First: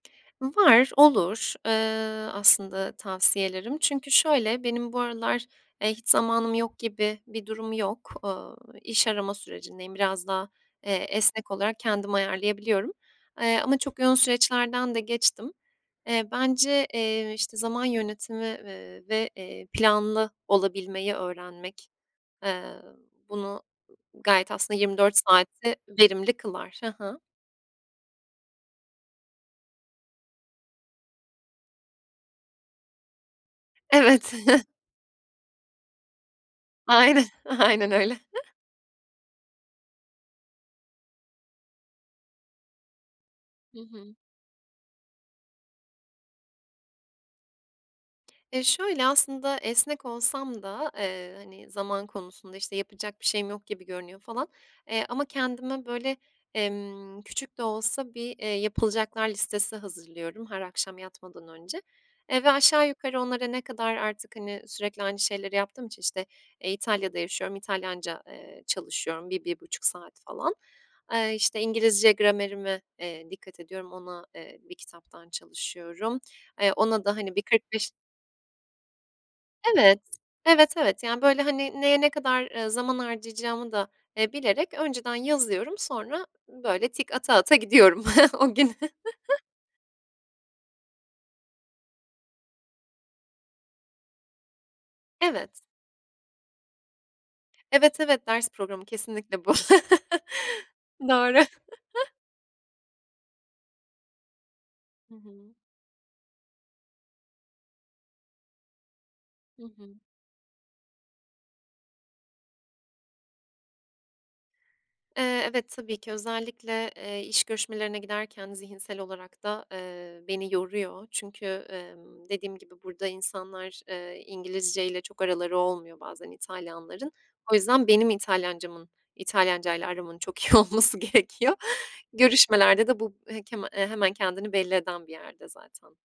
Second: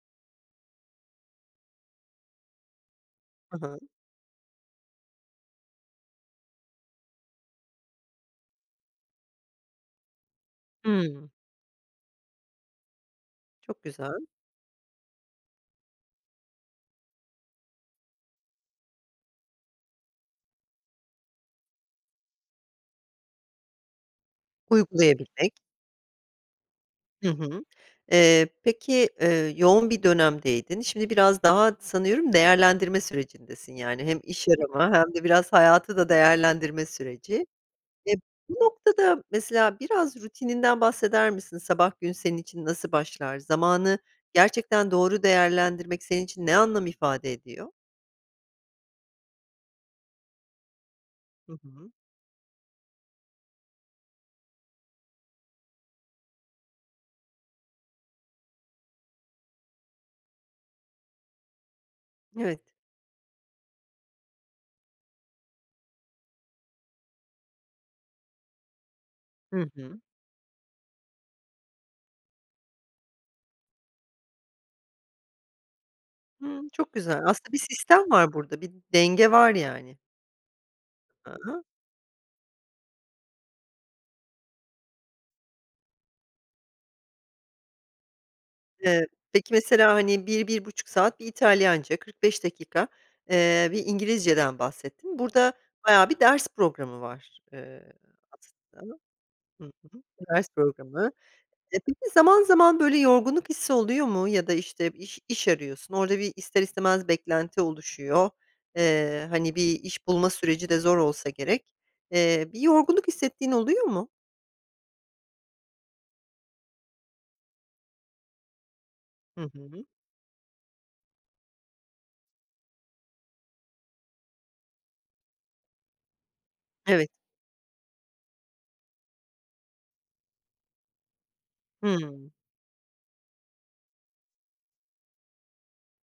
Var, olur, ııı, aslında Hı tavsiyelerim. hı. Çünkü şöyle, benim bu aralar, eee, hiç zamanım yok gibi bir durum yok. Ooo, iş arama sürecindeyim, biraz daha, eee, Hımm. esnek olarak kendim ayarlayabiliyorum, eee, ama Çok çok yoğun güzel. süreçlerden de geçtim. Eee, bence, eee, işte zaman yönetimi, ııı, ve, eee, planlı olabilmeyi öğrenmek, eee, bunu g g gayet aslında 24 Uygulayabilmek. saatte verimli kılar. Hı hı. Hı hı. Eee, peki, eee, yoğun bir dönemdeydin, şimdi biraz daha sanıyorum değerlendirme sürecindesin yani hem Evet. iş arama hem de biraz hayatı da değerlendirme Aynen, süreci. aynen Eee, öyle. bu noktada mesela biraz rutininden bahseder misin? Sabah gün senin için nasıl başlar? Hı Zamanı hı. gerçekten doğru değerlendirmek, senin için ne anlam ifade ediyor? Eee, şöyle aslında, esnek olsam da, eee, Hı hani, hı. zaman konusunda işte yapacak bir şeyim yok gibi görünüyor falan, eee, ama kendime böyle, emm, küçük de olsa bir, eee, yapılacaklar listesi hazırlıyorum her akşam yatmadan önce, eee, ve Evet. aşağı yukarı onlara ne kadar artık, hani, sürekli aynı şeyleri yaptığım için, işte, eee, İtalya'da yaşıyorum, İtalyanca, eee, çalışıyorum bir bir Hı buçuk hı. saat falan. Eee, işte, İngilizce gramerime, eee, dikkat ediyorum, ona, eee, bir kitaptan çalışıyorum. Hımm, Eee, çok ona da, güzel hani, bir aslında bir kırk beş sistem var burada, bir denge var yani. Evet, evet, evet, yani Ha böyle, ha. hani, neye ne kadar, ııı, zaman harcayacağımı da, eee, bilerek önceden yazıyorum, sonra böyle tik ata ata gidiyorum o gün. Eee, peki mesela, hani, 1-1,5 saat bir İtalyanca 45 dakika, eee, bir İngilizceden bahsettin. Burada Evet. bayağı bir ders programı var, eee, Evet, evet, ders programı aslında. kesinlikle bu. Hı hı ders programı. Doğru. E, peki, zaman zaman böyle yorgunluk hissi oluyor mu ya da, işte, Hı iş iş hı. arıyorsun, orada bir ister istemez beklenti oluşuyor. Eee, hani, Hı bir hı. iş bulma süreci de zor olsa gerek. Eee, bir yorgunluk hissettiğin oluyor mu? Eee, evet, ki özellikle, eee, iş görüşmelerine giderken zihinsel Hı olarak da, hı. eee, beni yoruyor çünkü, emm, dediğim gibi burada insanlar, eee, İngilizce ile çok araları olmuyor bazen Evet. İtalyanlar'ın. O yüzden, benim İtalyanca'mın, İtalyanca'yla aramın çok iyi olması gerekiyor. Hımm. Görüşmelerde de bu he keme eee, hemen kendini belli eden bir yerde zaten.